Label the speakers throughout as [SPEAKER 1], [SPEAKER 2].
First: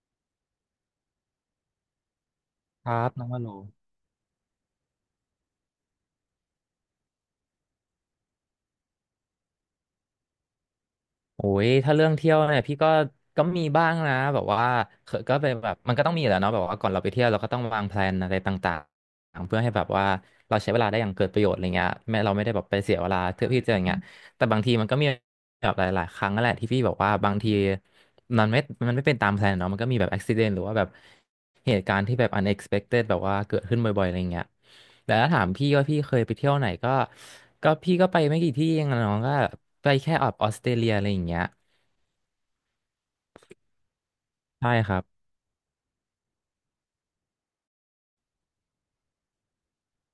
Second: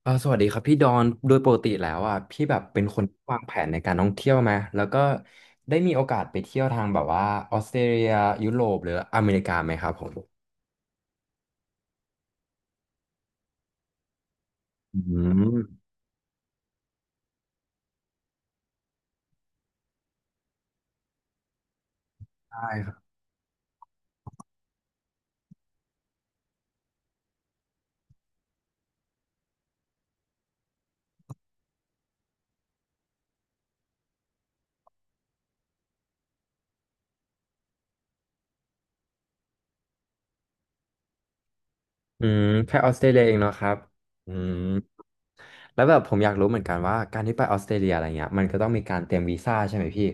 [SPEAKER 1] สวัสดีครับพี่ดอนโดยปกติแล้วอ่ะพี่แบบเป็น
[SPEAKER 2] ครั
[SPEAKER 1] คน
[SPEAKER 2] บ
[SPEAKER 1] ที่
[SPEAKER 2] น้อง
[SPEAKER 1] วา
[SPEAKER 2] ว่า
[SPEAKER 1] ง
[SPEAKER 2] โล
[SPEAKER 1] แผนในการท่องเที่ยวไหมแล้วก็ได้มีโอกาสไปเที่ยวทางแบบว่าออสเตรเลียยุโรปหรืออเมริกาไหมครับผม
[SPEAKER 2] โอ้ยถ้าเรื่องเที่ยวเนี่ยพี่ก็มีบ้างนะแบบว่า
[SPEAKER 1] อื
[SPEAKER 2] เคยก็เป็นแบบ
[SPEAKER 1] ม
[SPEAKER 2] มันก็ต้องมีแหละวเนาะแบบว่าก่อนเราไปเที่ยวเราก็ต้องวางแพลนอะไรต่างๆเพื่อให้แบบว่าเราใช้เวลาได้อย่างเกิดประโยชน์อะไรเงี้ยแม้เราไม่ได้แบบ
[SPEAKER 1] ใช่
[SPEAKER 2] ไป
[SPEAKER 1] ค
[SPEAKER 2] เสี
[SPEAKER 1] รับ
[SPEAKER 2] ยเวลาเที่ยวที่เจออย่างเงี้ยแต่บางทีมันก็มีแบบหลายๆครั้งนั่นแหละที่พี่บอกว่าบางที มันไม่มันไม่เป็นตามแผนเนาะมันก็มีแบบอุบิเหตุหรือว่าแบบเหตุการณ์ที่แบบ unexpected แบบว่าเกิดขึ้นบ่อยๆอะไรเงี้ยแต่ถ้าถามพี่ว่าพี่เคยไปเที่ยวไหนก็พี่ก็ไปไม่กี่ที่เองอะน้องก็ไปแค่อบบออสเตรเลียอะไรอย่างเงี้ย
[SPEAKER 1] อืมแค่ออสเตรเลียเองเนาะครับอืม
[SPEAKER 2] ใช่ครับ
[SPEAKER 1] แล้วแบบผมอยากรู้เหมือนกันว่าการที่ไปออสเตรเลียอะไรเงี้ยมันก็ต้องมีการเตรียมวีซ่าใช่ไหมพี่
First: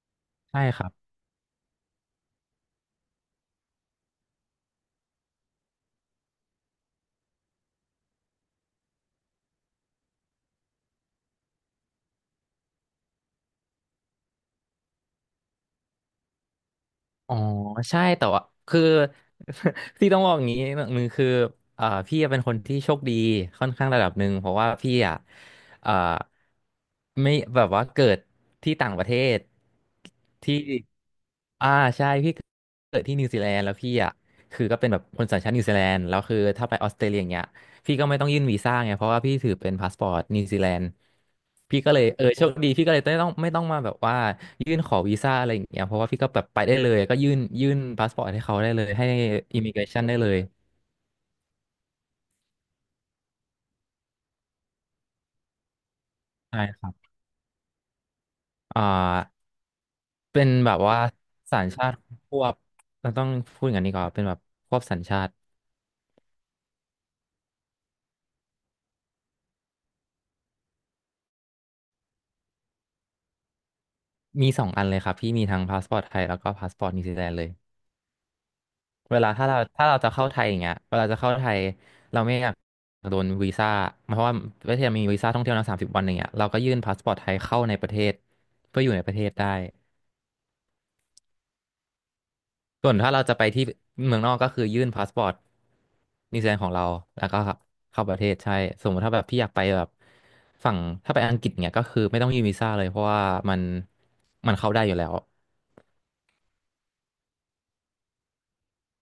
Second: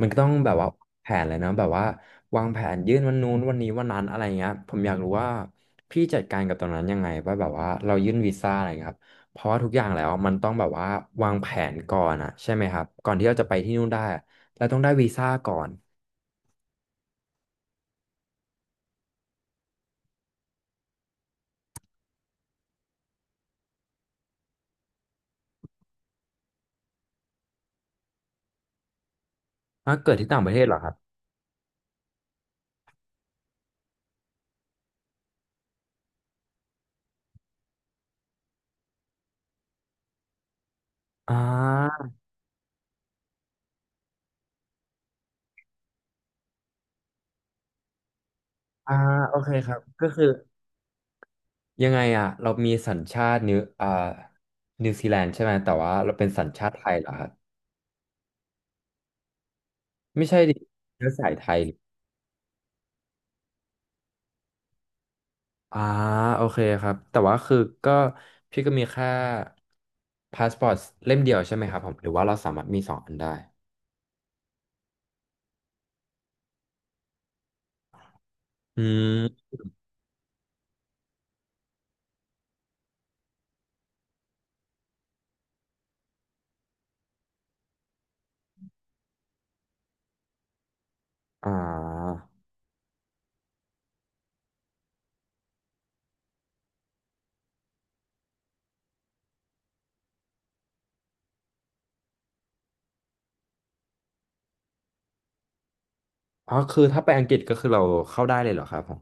[SPEAKER 1] มันก็ต้องแบบ
[SPEAKER 2] ใช่
[SPEAKER 1] ว่า
[SPEAKER 2] ครับ
[SPEAKER 1] แผนเลยเนอะแบบว่าวางแผนยื่นวันนู้นวันนี้วันนั้นอะไรเงี้ยผมอยากรู้ว่าพี่จัดการกับตรงนั้นยังไงว่าแบบว่าเรายื่นวีซ่าอะไรเงี้ยครับเพราะว่าทุกอย่างแล้วมันต้องแบบว่าวางแผนก่อนอะใช่ไหมครับก่อนที่เราจะไปที่นู่นได้อะเราต้องได้วีซ่าก่อน
[SPEAKER 2] อ๋อใช่แต่ว่าคือ ที่ต้องบอกอย่างนี้หนึ่งคือพี่เป็นคนที่โชคดีค่อนข้างระดับหนึ่งเพราะว่าพี่อ่ะเอ่อไม่แบบว่าเกิดที่ต่างประเทศ
[SPEAKER 1] อ่ะเกิดที่ต่างประเท
[SPEAKER 2] ที่
[SPEAKER 1] ศเหรอครับ
[SPEAKER 2] อ่าใช่พี่เกิดที่นิวซีแลนด์แล้วพี่อ่ะคือก็เป็นแบบคนสัญชาตินิวซีแลนด์แล้วคือถ้าไปออสเตรเลียอย่างเงี้ย พี่ก็ไม่ต้องยื่นวีซ่าไงเพราะว่าพี่ถือเป็นพาสปอร์ตนิวซีแลนด์
[SPEAKER 1] อ่
[SPEAKER 2] พี่ก็เล
[SPEAKER 1] า
[SPEAKER 2] ยเออโชคดีพี่ก็เลยไม่ต้องมาแบบว่ายื่นขอวีซ่าอะไรอย่างเงี้ยเพราะว่าพี่ก็แบบไปได้เลยก็ยื่นพาสปอร์ตให้เขาได้เลย
[SPEAKER 1] อ่า
[SPEAKER 2] ให้
[SPEAKER 1] โอเค
[SPEAKER 2] อิ
[SPEAKER 1] ค
[SPEAKER 2] มิ
[SPEAKER 1] รั
[SPEAKER 2] เก
[SPEAKER 1] บ
[SPEAKER 2] รชัน
[SPEAKER 1] ก็
[SPEAKER 2] ได้
[SPEAKER 1] คื
[SPEAKER 2] เล
[SPEAKER 1] อ
[SPEAKER 2] ย
[SPEAKER 1] ยังไงอ่ะเรามีสัญชาตินิวนิวซีแลนด์ใช่ไหมแต่ว่าเราเป็นสัญ
[SPEAKER 2] ใช่
[SPEAKER 1] ชาติ
[SPEAKER 2] ค
[SPEAKER 1] ไท
[SPEAKER 2] รั
[SPEAKER 1] ยเหรอ
[SPEAKER 2] บ
[SPEAKER 1] ครับ
[SPEAKER 2] อ่า
[SPEAKER 1] ไม่ใช่
[SPEAKER 2] เป็น
[SPEAKER 1] ดิ
[SPEAKER 2] แบบว่า
[SPEAKER 1] เชื้อสายไท
[SPEAKER 2] สั
[SPEAKER 1] ย
[SPEAKER 2] ญชา
[SPEAKER 1] อ
[SPEAKER 2] ติควบเราต้องพูดอย่างนี้ก่อนเป็นแบบควบสัญชาติ
[SPEAKER 1] อ่าโอเคครับแต่ว่าคือก็พี่ก็มีแค่พาสปอร์ตเล่มเดียวใช่ไหมครับผมหรือว่าเราสามารถมีสองอันได้
[SPEAKER 2] มีสองอันเลยครับพี่มีทั้งพาสปอร์ตไทยแล้วก็พาสปอร์ตนิวซีแลนด์เลย
[SPEAKER 1] อื
[SPEAKER 2] เวลาถ้า
[SPEAKER 1] ม
[SPEAKER 2] เราถ้าเราจะเข้าไทยอย่างเงี้ยเวลาจะเข้าไทยเราไม่อยากโดนวีซ่าเพราะว่าประเทศมีวีซ่าท่องเที่ยวนะ30 วันอย่างเงี้ยเราก็ยื่นพาสปอร์ตไทยเข้าในประเทศเพื่ออยู่ในประเทศได้
[SPEAKER 1] อ่า
[SPEAKER 2] ส่วนถ้าเราจะไปที่เมืองนอกก็คือยื่นพาสปอร์ตนิวซีแลนด์ของเราแล้วก็ครับเข้าประเทศใช่สมมติถ้าแบบพี่อยากไปแบบฝั่งถ้าไปอังกฤษเนี่ยก็คือไม่ต้องยื่นวีซ่าเลยเพราะว่ามันมันเข้าได้อยู่แล้ว
[SPEAKER 1] อ๋อคือถ้าไปอังกฤษก็คือเราเข้าได้เลยเหรอครับผม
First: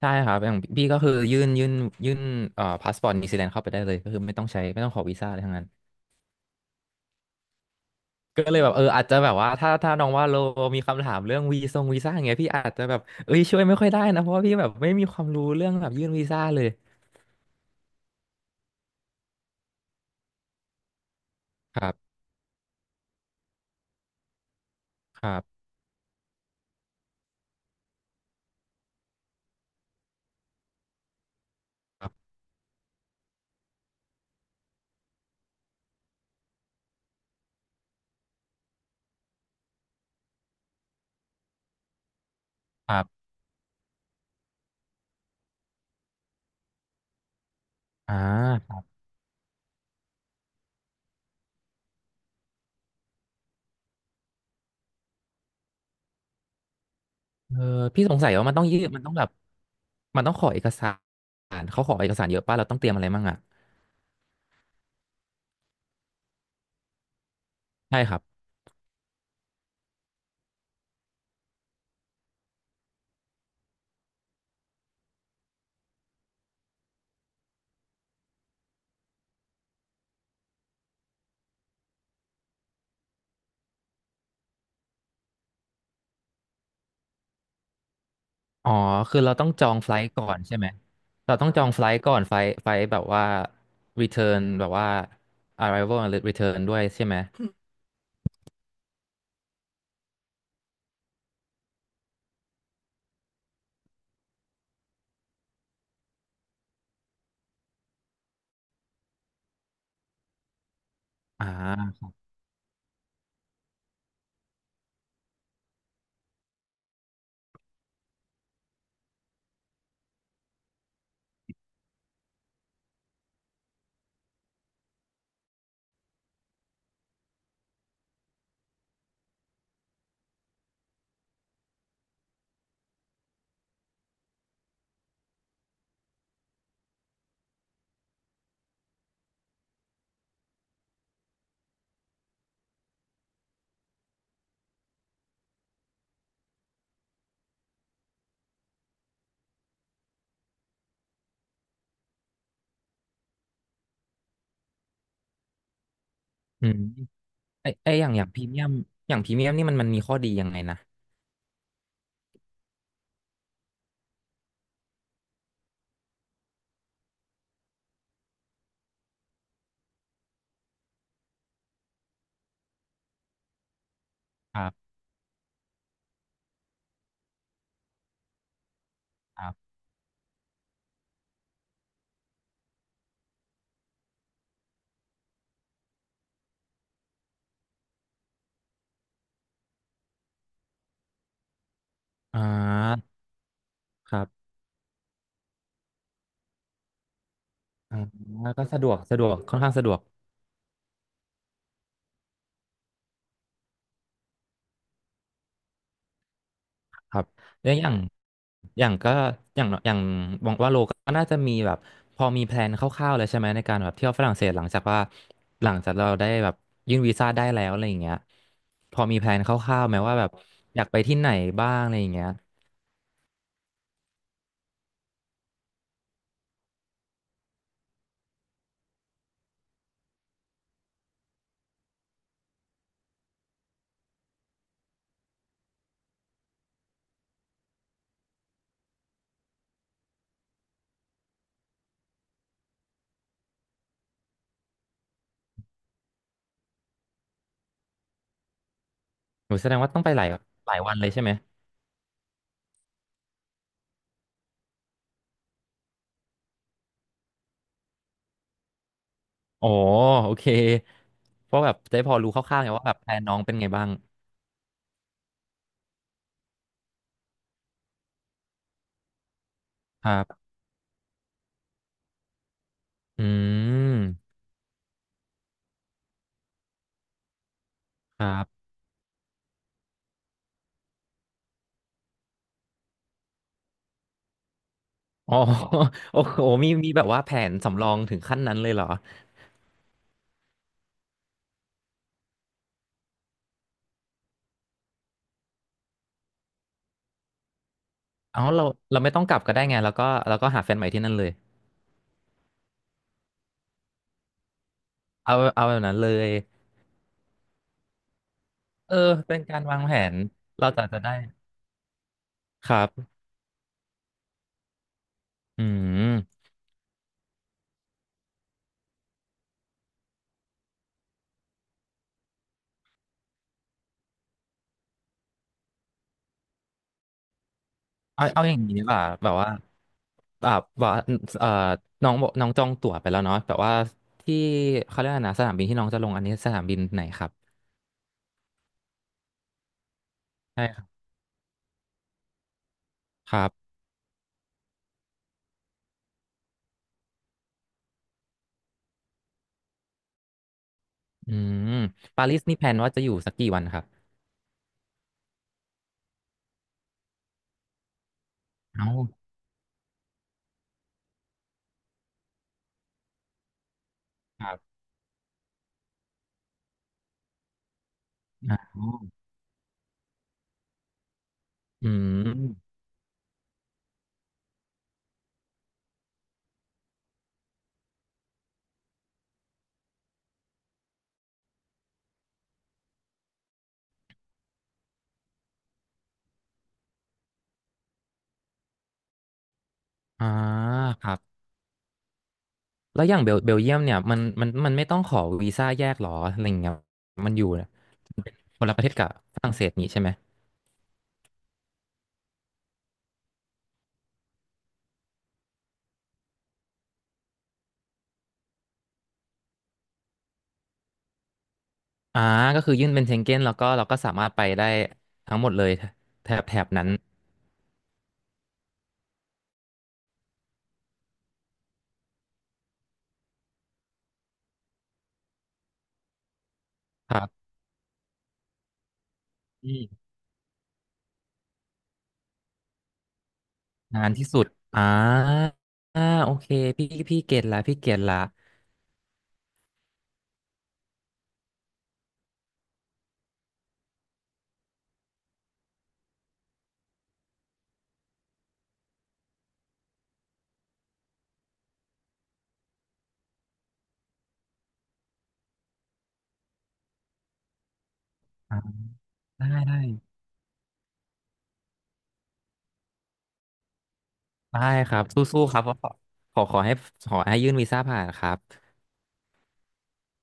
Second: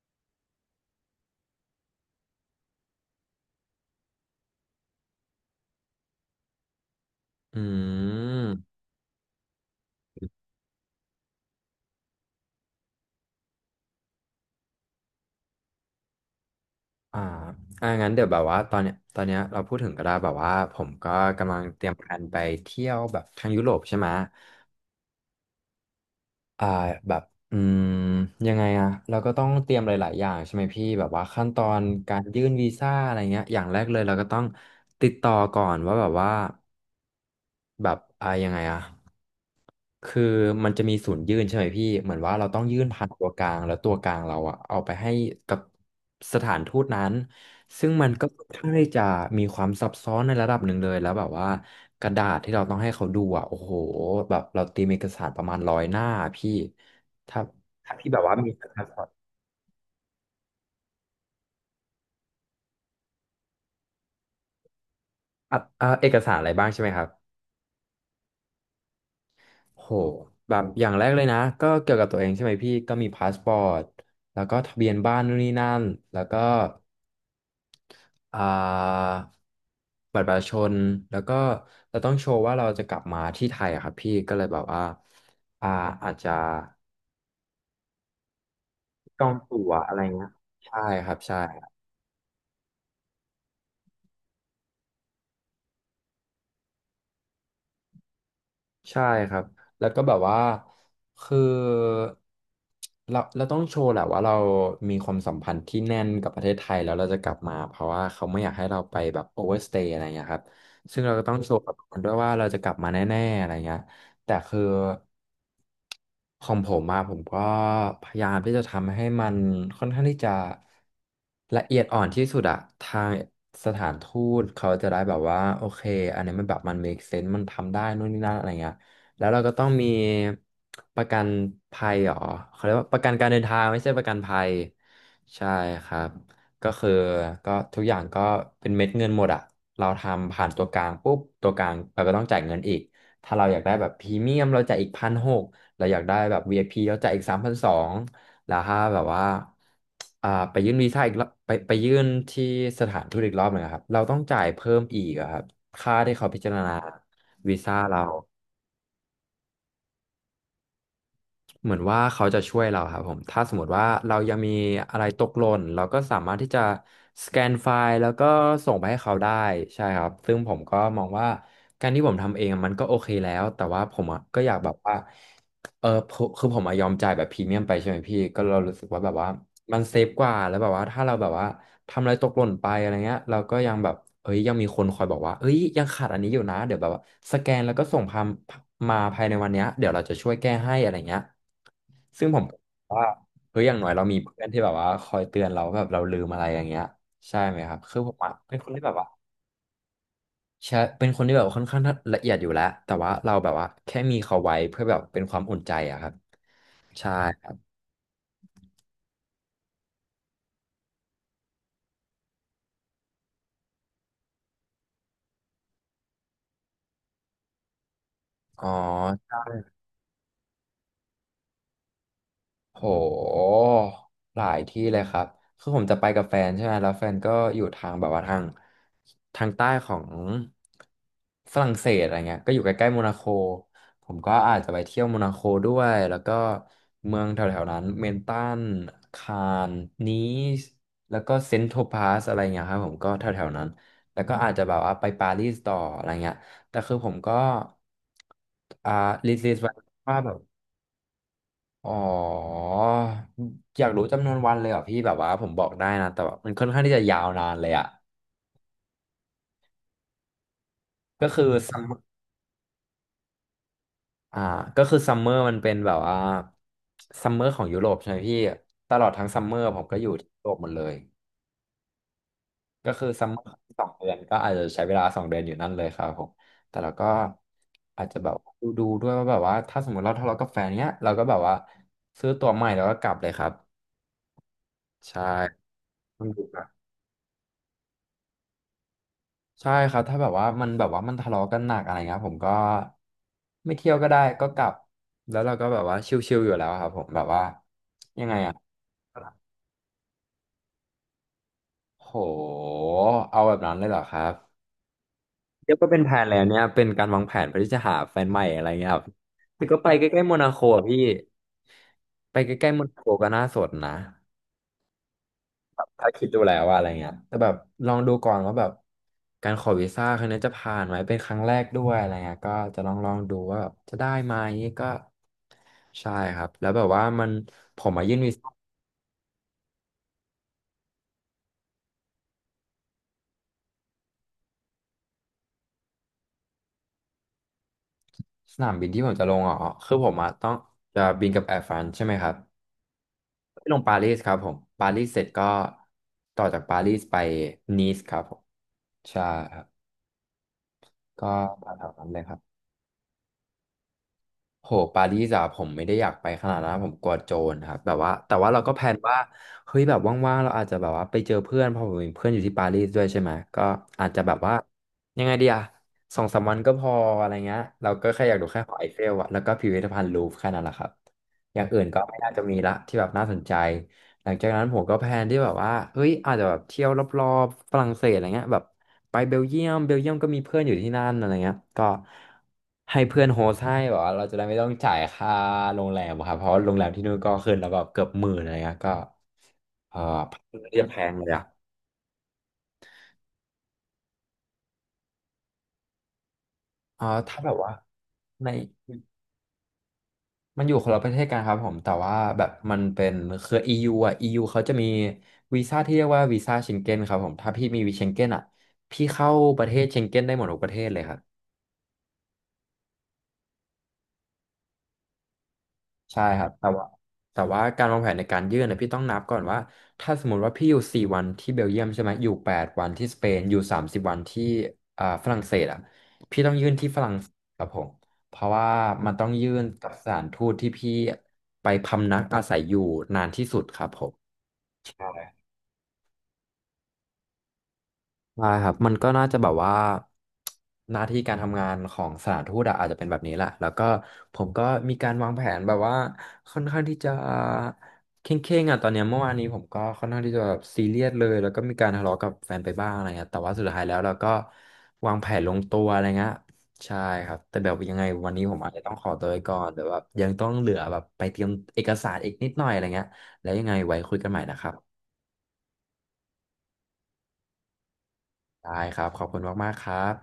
[SPEAKER 2] ใช่ครับอย่างพี่ก็คือยื่นพาสปอร์ตนิวซีแลนด์เข้าไปได้เลยก็คือไม่ต้องใช้ไม่ต้องขอวีซ่าอะไรทั้งนั้น
[SPEAKER 1] อื
[SPEAKER 2] ก็เลยแบบ
[SPEAKER 1] ม
[SPEAKER 2] เอออาจจะแบบว่าถ้าน้องว่าโลมีคำถามเรื่องวีซ่าอย่างเงี้ยพี่อาจจะแบบเอ้ยช่วยไม่ค่อยได้นะเพราะว่าพี่แบบไม่มีความรู้เรื่องแบบยื่นวีซ่าเลย
[SPEAKER 1] อ่าอ่างั้นเดี๋ยวแบบว่าตอนเนี้ยตอนเนี้ยเราพูดถึงก็ได้แบบว่าผมก็กำลัง
[SPEAKER 2] ค
[SPEAKER 1] เตรีย
[SPEAKER 2] รั
[SPEAKER 1] มแผ
[SPEAKER 2] บ
[SPEAKER 1] นไปเที่ยวแบบทางยุโรปใช่ไหม
[SPEAKER 2] ครับ
[SPEAKER 1] อ่าแบบอืมยังไงอะเราก็ต้องเตรียมหลายๆอย่างใช่ไหมพี่แบบว่าขั้นตอน
[SPEAKER 2] ครั
[SPEAKER 1] การ
[SPEAKER 2] บ
[SPEAKER 1] ยื่นวีซ่าอะไรเงี้ยอย่างแรกเลยเราก็ต้องติดต่อก่อนว่าแบบว่าแบบอ่ายังไงอะ คือมันจะมีศูนย์ยื่นใช่ไหมพี่เหมือนว่าเราต้องยื่น
[SPEAKER 2] ครั
[SPEAKER 1] ผ่านตั
[SPEAKER 2] บ
[SPEAKER 1] วกลางแล้วตัวกลางเราอะเอาไปให้กับสถานทูตนั้นซึ่งมัน
[SPEAKER 2] อ่
[SPEAKER 1] ก็ค่อนข้าง
[SPEAKER 2] า
[SPEAKER 1] ที่จะมีความซับซ้อนในระดับหนึ่งเลยแล้วแบบว่ากระดาษที่เราต้องให้เขาดูอะโอ้โหแบบเราตีมเอกสารประมาณ100 หน้าพี่ถ้า
[SPEAKER 2] เออพี่
[SPEAKER 1] พี่
[SPEAKER 2] ส
[SPEAKER 1] แบ
[SPEAKER 2] ง
[SPEAKER 1] บ
[SPEAKER 2] สัย
[SPEAKER 1] ว่า
[SPEAKER 2] ว่า
[SPEAKER 1] มีเอ
[SPEAKER 2] มันต้
[SPEAKER 1] ก
[SPEAKER 2] อง
[SPEAKER 1] ส
[SPEAKER 2] ยื่
[SPEAKER 1] ถา
[SPEAKER 2] นมัน
[SPEAKER 1] ร
[SPEAKER 2] ต้องแบบมันต้องขอเอกสารเขาขอเอกสารเยอะป่ะเราต้องเตรียมอะไรมั่งอ่ะ
[SPEAKER 1] อ่ะอ่ะเอกสารอะไรบ้างใช่ไหมครับ
[SPEAKER 2] ใช่ครับ
[SPEAKER 1] โหแบบอย่างแรกเลยนะก็เกี่ยวกับตัวเองใช่ไหมพี่ก็มีพาสปอร์ตแล้วก็ทะเบียนบ้านนู่นนี่นั่นแล้วก็ อ่าบัตรประชาชนแล้วก็เราต้องโชว์ว่าเราจะกลับมาที่ไทยอะครับพี่ก็เลยแบบว่าอ่าอาจจะ
[SPEAKER 2] อ๋อคื
[SPEAKER 1] จ
[SPEAKER 2] อ
[SPEAKER 1] อ
[SPEAKER 2] เรา
[SPEAKER 1] ง
[SPEAKER 2] ต้องจ
[SPEAKER 1] ตั๋
[SPEAKER 2] อ
[SPEAKER 1] ว
[SPEAKER 2] งไฟ
[SPEAKER 1] อะ
[SPEAKER 2] ล
[SPEAKER 1] ไร
[SPEAKER 2] ท์ก่
[SPEAKER 1] เงี้
[SPEAKER 2] อ
[SPEAKER 1] ย
[SPEAKER 2] นใช่ไหม
[SPEAKER 1] ใช่ครับ
[SPEAKER 2] เราต้องจ
[SPEAKER 1] ใช่
[SPEAKER 2] องไฟลท์ก่อนไฟล์แบบว่า return แบบว่า arrival and return ด้วยใช่ไหม
[SPEAKER 1] ใช่ครับแล้วก็แบบว่าคือเราต้องโชว์แหละว่าเรามีความสัมพันธ์ที่แน่นกับประเทศไทยแล้วเราจะกลับมาเพราะว่าเขาไม่อยากให้เราไปแบบโอเวอร์สเตย์อะไรเงี้ยครับซึ่งเราก็ต้อง
[SPEAKER 2] อ่
[SPEAKER 1] โชว์กับ
[SPEAKER 2] า
[SPEAKER 1] มันด้วยว่าเราจะกลับมาแน่ๆอะไรเงี้ย แต่คือของผมมาผมก็พยายามที่จะทำให้มันค่อนข้างที่จะละเอียดอ่อนที่สุดอะทางสถานทูตเขาจะได้แบบว่าโอเคอันนี้มันแบบมัน make sense มันทำได้นู่นนี่นั่นอะไรเงี้ยแล้วเราก็ต้องมีประกันภัยเหรอเขาเรียกว่าประกันการเดินทางไม่ใช่ประกันภัยใช่ครับก็คือก็ทุกอย่างก็เป็นเม็ดเงินหมดอะเราทำผ่านตัวกลางปุ๊บตัวกลางเราก็ต้องจ่ายเงินอีก ถ้าเราอยากได้แบบพรีเมียมเราจ่ายอีก1,600เราอยากได้แบบ VIP เราจ่ายอีก3,200แล้วถ้าแบบว่าอ่าไปยื่นวีซ่าอีกรอบไปยื่นที่สถานทูตอีกรอบหนึ่งอะครับเราต้องจ่ายเพิ่มอีกอะครับค่าที่เขาพิจาร
[SPEAKER 2] อื
[SPEAKER 1] ณา
[SPEAKER 2] ม
[SPEAKER 1] วี
[SPEAKER 2] ไอ
[SPEAKER 1] ซ่า
[SPEAKER 2] ไอ
[SPEAKER 1] เรา
[SPEAKER 2] อย่างพรีเมียมอย่างพรีเมียมนี่มันมีข้อดียังไงนะ
[SPEAKER 1] เหมือนว่าเขาจะช่วยเราครับผมถ้าสมมติว่าเรายังมีอะไรตกหล่นเราก็สามารถที่จะสแกนไฟล์แล้วก็ส่งไปให้เขาได้ใช่ครับซึ่งผมก็มองว่าการที่ผมทำเองมันก็โอเคแล้วแต่ว่าผมอะก็อยา
[SPEAKER 2] ค
[SPEAKER 1] ก
[SPEAKER 2] รั
[SPEAKER 1] แบบ
[SPEAKER 2] บ
[SPEAKER 1] ว่าผมคือผมอะยอมจ่ายแบบพรีเมียมไปใช่ไหมพี่ก็เรารู้สึกว่าแบบว่า
[SPEAKER 2] ครับ
[SPEAKER 1] มันเซฟกว่าแล้วแบบว่าถ้าเราแบบว่าทำอะไรตกหล่นไปอะไรเงี้ยเราก็ยังแบบ เอ้ยยังมีคนคอยบอกว่าเอ้ยยังขาดอันนี้อยู่นะเดี๋ยวแบบว่าสแกนแล้วก็ส่งพามมาภายในวันเนี้ยเดี๋ยวเราจะช่วยแก้ให้อะไรเงี้ยซึ่งผ
[SPEAKER 2] อ่
[SPEAKER 1] มว่า
[SPEAKER 2] า
[SPEAKER 1] เฮ้ยอย่างน้อยเรา
[SPEAKER 2] ค
[SPEAKER 1] มี
[SPEAKER 2] รั
[SPEAKER 1] เพื่อ
[SPEAKER 2] บ
[SPEAKER 1] นที่แบบว่าคอยเตือนเราแบบเราลืมอะไรอย่างเงี้ยใช่ไหมครับคื
[SPEAKER 2] อ่า
[SPEAKER 1] อผมอะเป็น
[SPEAKER 2] ก็
[SPEAKER 1] คน
[SPEAKER 2] สะ
[SPEAKER 1] ที่
[SPEAKER 2] ด
[SPEAKER 1] แบ
[SPEAKER 2] ว
[SPEAKER 1] บ
[SPEAKER 2] ก
[SPEAKER 1] ว่า
[SPEAKER 2] สะดวกค่อนข้างสะดวก
[SPEAKER 1] ใช่เป็นคนที่แบบว่าค่อนข้างละเอียดอยู่แล้วแต่ว่าเราแบบว่าแค่มีเขาไว้เพื่อแบบเป็นความอุ่นใจอะครับใช่
[SPEAKER 2] ครับแล้วอย่างอย่างก็อย่างอย่างบอกว่าโลก็น่าจะมีแบบพอมีแพลนคร่าวๆเลยใช่ไหมในการแบบเที่ยวฝรั่งเศสหลังจากเราได้แบบยื่นวีซ่าได้แล้วอะไรอย่างเงี้ย
[SPEAKER 1] อ๋อ
[SPEAKER 2] พอมีแพลนคร่าวๆไหมว่าแบบอยากไปที่ไหนบ้างอะไรอย่างเงี้ย
[SPEAKER 1] โหหลายที่เลยครับคือผมจะไปกับแฟนใช่ไหมแล้วแฟนก็อยู่ทางแบบว่าทางใต้ของฝรั่งเศสอะไรเงี้ยก็อยู่ใกล้ๆโมนาโคผมก็อาจจะไปเที่ยวโมนาโคด้วยแล้วก็เมืองแถวๆนั้นเมนตันคานนีสแล้วก็เซนต์โทพาสอะไรเงี้ยครับผมก็แถวๆนั้นแล้วก็อาจจะแบบว่าไปปารีสต่ออะไรเงี้ยแต่คือผมก็อ่าลิสต์
[SPEAKER 2] หนูแส
[SPEAKER 1] ไว้
[SPEAKER 2] ดงว่าต้องไป
[SPEAKER 1] ว่า
[SPEAKER 2] หลา
[SPEAKER 1] แบ
[SPEAKER 2] ย
[SPEAKER 1] บ
[SPEAKER 2] หลายวันเลยใช่ไหม
[SPEAKER 1] อ๋ออยากรู้จำนวนวันเลยเหรอ่ะพี่แบบว่าผมบอกได้นะแต่ว่ามันค่อนข้างที่จะยาวนานเลยอ่ะ
[SPEAKER 2] อ๋อโอเค
[SPEAKER 1] ก็คือ
[SPEAKER 2] เพราะแบ
[SPEAKER 1] ซั
[SPEAKER 2] บ
[SPEAKER 1] ม
[SPEAKER 2] จะได้พอรู้คร่าวๆไงว่าแบบแพลนน้องเป็นไงบ้าง
[SPEAKER 1] อ่าก็คือซัมเมอร์มันเป็นแบบว่าซัมเมอร์ของยุโรปใช่ไหมพี่ตลอดทั้งซัมเมอร์ผมก็อ
[SPEAKER 2] ค
[SPEAKER 1] ยู่
[SPEAKER 2] รั
[SPEAKER 1] ที่ยุ
[SPEAKER 2] บ
[SPEAKER 1] โรปหมดเลยก็คือ
[SPEAKER 2] อื
[SPEAKER 1] ซัมเมอร์สองเดือนก็
[SPEAKER 2] ม
[SPEAKER 1] อาจจะใช้เวลาสองเดือนอยู่นั่นเลยครับผมแต่เราก็อาจจะ
[SPEAKER 2] ค
[SPEAKER 1] แบ
[SPEAKER 2] รั
[SPEAKER 1] บ
[SPEAKER 2] บ
[SPEAKER 1] ดูด้วยว่าแบบว่าถ้าสมมติเราทะเลาะกับแฟนเนี้ยเราก็แบบว่าซื้อตั๋วใหม่แล้วก็กลับเลยครับใช่
[SPEAKER 2] อ๋อ โอ้
[SPEAKER 1] ต้อง
[SPEAKER 2] โห
[SPEAKER 1] ดู
[SPEAKER 2] มีแบบว่าแผนสำรองถึงขั้นนั้นเลยเหรอ
[SPEAKER 1] ใช่ครับถ้าแบบว่ามันแบบว่ามันทะเลาะกันหนักอะไรเงี้ยผมก็ไม่เที่ยวก็ได้ก็กลับแล้วเราก็แบบว่าชิลๆอยู่แล้วครับผมแบบว่ายังไง
[SPEAKER 2] เอา
[SPEAKER 1] อ่ะ
[SPEAKER 2] เราไม่ต้องกลับก็ได้ไงแล้วก็หาแฟนใหม่ที่นั่นเลย
[SPEAKER 1] โหเอาแบบนั้นเลยเหรอครับ
[SPEAKER 2] เอา
[SPEAKER 1] เดี๋
[SPEAKER 2] แบ
[SPEAKER 1] ยว
[SPEAKER 2] บ
[SPEAKER 1] ก็
[SPEAKER 2] นั้น
[SPEAKER 1] เป็น
[SPEAKER 2] เล
[SPEAKER 1] แผน
[SPEAKER 2] ย
[SPEAKER 1] แล้วเนี่ยเป็นการวางแผนเพื่อที่จะหาแฟนใหม่อะไรเงี้ย
[SPEAKER 2] เอ
[SPEAKER 1] ค
[SPEAKER 2] อ
[SPEAKER 1] รับ
[SPEAKER 2] เป็นกา
[SPEAKER 1] แต่
[SPEAKER 2] ร
[SPEAKER 1] ก็
[SPEAKER 2] วาง
[SPEAKER 1] ไป
[SPEAKER 2] แผ
[SPEAKER 1] ใก
[SPEAKER 2] น
[SPEAKER 1] ล้ๆโมนาโค
[SPEAKER 2] เรา
[SPEAKER 1] อะ
[SPEAKER 2] จะ
[SPEAKER 1] พี่
[SPEAKER 2] จะได้
[SPEAKER 1] ไปใก
[SPEAKER 2] ค
[SPEAKER 1] ล้ๆ
[SPEAKER 2] รั
[SPEAKER 1] โมนาโค
[SPEAKER 2] บ
[SPEAKER 1] ก็น่าสนนะ
[SPEAKER 2] อื
[SPEAKER 1] ถ้าคิดดู
[SPEAKER 2] ม
[SPEAKER 1] แล้วว่าอะไรเงี้ยแต่แบบลองดูก่อนว่าแบบการขอวีซ่าครั้งนี้จะผ่านไหมเป็นครั้งแรกด้วยอะไรเงี้ยก็จะลองดูว่าแบบจะได้ไหมก็ใช่ครับแล้วแบบว่ามันผมมายื่น
[SPEAKER 2] เอา
[SPEAKER 1] วี
[SPEAKER 2] เอา
[SPEAKER 1] ซ่า
[SPEAKER 2] อย่างนี้ดีกว่าแบบว่าเอ่อน้องบอกน้องจองตั๋วไปแล้วเนาะแบบว่าที่เขาเรียกอะไรนะสนามบินที่น้องจะลงอันนี้สนามบินไหนครับ
[SPEAKER 1] สนามบินที่ผมจะลงอ๋อคือผมอะต้องจะบินกับแอร์ฟรานซ์ใช่ไหมครับ
[SPEAKER 2] ครั
[SPEAKER 1] ไป
[SPEAKER 2] บ
[SPEAKER 1] ลงปารีสครับผมปารีสเสร็จก็ต่อจากปารีสไปนีสครับผมใช่ครับก็
[SPEAKER 2] อืม
[SPEAKER 1] แถวๆนั้นเลย
[SPEAKER 2] ปา
[SPEAKER 1] ค
[SPEAKER 2] รี
[SPEAKER 1] รั
[SPEAKER 2] ส
[SPEAKER 1] บ
[SPEAKER 2] นี่แพลนว่าจะอยู่สักกี่วันครับ
[SPEAKER 1] โหปารีสอะผมไม่ได้อยากไปขนาดนั้นผมกลัวโจรครับแบบว่าแต่ว่าเราก็แพล
[SPEAKER 2] เอา
[SPEAKER 1] นว่าเฮ้ยแบบว่างๆเราอาจจะแบบว่าไปเจอเพื่อนเพราะผมมีเพื่อนอยู่ที่ปารีสด้วยใช่ไหมก็อาจจะแบบ
[SPEAKER 2] ครั
[SPEAKER 1] ว่า
[SPEAKER 2] บ
[SPEAKER 1] ยังไงดีอะสองสามวันก็พออะไรเงี้ยเราก็แค่อยากดู
[SPEAKER 2] อ่
[SPEAKER 1] แค่หอไอเฟล
[SPEAKER 2] า
[SPEAKER 1] อะแล้วก็พิพิธภัณฑ์ลูฟร์แค่นั้นแหละครับอย่างอื่น
[SPEAKER 2] อื
[SPEAKER 1] ก็ไม่น่าจะมีละ
[SPEAKER 2] ม
[SPEAKER 1] ที่แบบน่าสนใจ หลังจากนั้นผมก็แพลนที่แบบว่าเฮ้ยอาจจะแบบเที่ยวรอบๆฝรั่งเศสอะไรเงี้ยแบบไปเบลเยียมเบลเยียมก็มีเพื่อนอยู่ที่นั่นอะไรเงี้ยก็ให้เพื่อนโฮสต์ให้แบบว่าเราจะได้ไม่ต้องจ่ายค่าโรงแรมครับเพราะว่าโรงแรมที่นู่นก็ขึ้นแล้วแบบเกือบหมื่นอะไรเงี้ยก็เออ
[SPEAKER 2] อ่า
[SPEAKER 1] เรียกแพ
[SPEAKER 2] ค
[SPEAKER 1] ง
[SPEAKER 2] รั
[SPEAKER 1] เลย
[SPEAKER 2] บ
[SPEAKER 1] อะ
[SPEAKER 2] แล้วอย่างเบลเยียมเนี่ยมันไม่ต้องขอวีซ่าแยกหรออะไรเงี้ยมัน
[SPEAKER 1] ถ้า
[SPEAKER 2] อ
[SPEAKER 1] แบ
[SPEAKER 2] ยู่
[SPEAKER 1] บว่าใน
[SPEAKER 2] คนละประเทศกับฝรั่งเศสนี่ใช่ไหม
[SPEAKER 1] มันอยู่คนละประเทศกันครับผม แต่ว่าแบบมันเป็นเครือ EU อ่ะ EU เขาจะมีวีซ่าที่เรียกว่าวีซ่าเชงเก้นครับผม ถ้าพี่มีวีเชงเก้นอ่ะ พี่เข้าประเทศเชงเก้นได้หมดทุกประเทศเลยครับ
[SPEAKER 2] อ่าก็คือยื่นเป็นเชงเก้นแล้วก็เราก็สามารถไปได้ทั้งหมดเลย
[SPEAKER 1] ใช่
[SPEAKER 2] แถ
[SPEAKER 1] ค
[SPEAKER 2] บ
[SPEAKER 1] รับ
[SPEAKER 2] แถ
[SPEAKER 1] แต่
[SPEAKER 2] บนั้
[SPEAKER 1] ว่า
[SPEAKER 2] น
[SPEAKER 1] แต่ว่าการวางแผนในการยื่นเนี่ยพี่ต้องนับก่อนว่าถ้าสมมติว่าพี่อยู่4 วันที่เบลเยียมใช่ไหมอยู่8 วันที่สเปนอยู่30 วันที่ฝรั่งเศสอ่ะพี่ต้องยื่นที่ฝรั่
[SPEAKER 2] ค
[SPEAKER 1] ง
[SPEAKER 2] รั
[SPEAKER 1] เศส
[SPEAKER 2] บ
[SPEAKER 1] ครับผมเพราะว่ามันต้องยื่น
[SPEAKER 2] อื
[SPEAKER 1] กับส
[SPEAKER 2] ม
[SPEAKER 1] ถานทูตที่พี่ไปพำนักอาศัยอยู่นานที่สุดครับผ
[SPEAKER 2] นาน
[SPEAKER 1] ม
[SPEAKER 2] ที่สุดอ่าอ่าโอเคพี่เก็ตละพี่เก็ตละ
[SPEAKER 1] ใช่ครับมันก็น่าจะแบบว่าหน้าที่การทำงานของสถานทูตอะอาจจะเป็นแบบนี้แหละแล้วก็ผมก็มีการวางแผนแบบว่าค่อนข้างที่จะเคร่งๆอ่ะตอนเนี้ยเมื่อวานนี้ผมก็ค่อนข้างที่จะแบบซีเรียสเลยแล้วก็มีการทะเลาะกับแฟนไปบ้างอะไรเงี้ยแต่ว่าสุดท้ายแล้วเราก็วางแผนลงตัวอะไรเงี้ยใช่ครับแต่แบบยังไงวันนี้ผ
[SPEAKER 2] อ่า
[SPEAKER 1] มอาจจะต้องขอตัวไป
[SPEAKER 2] ได้
[SPEAKER 1] ก่อน
[SPEAKER 2] ได้
[SPEAKER 1] แต่ว่ายังต้องเหลือแบบไปเตรียมเอกสารอีกนิดหน่อยอะไรเงี้ยแล้วยังไงไว้คุยกันใหม่นะ
[SPEAKER 2] ได้
[SPEAKER 1] ครับ
[SPEAKER 2] ครับสู้ๆครับขอให้ขอให้ยื่นวีซ่าผ่านครับ
[SPEAKER 1] ได้ครับขอบคุณมากๆครับ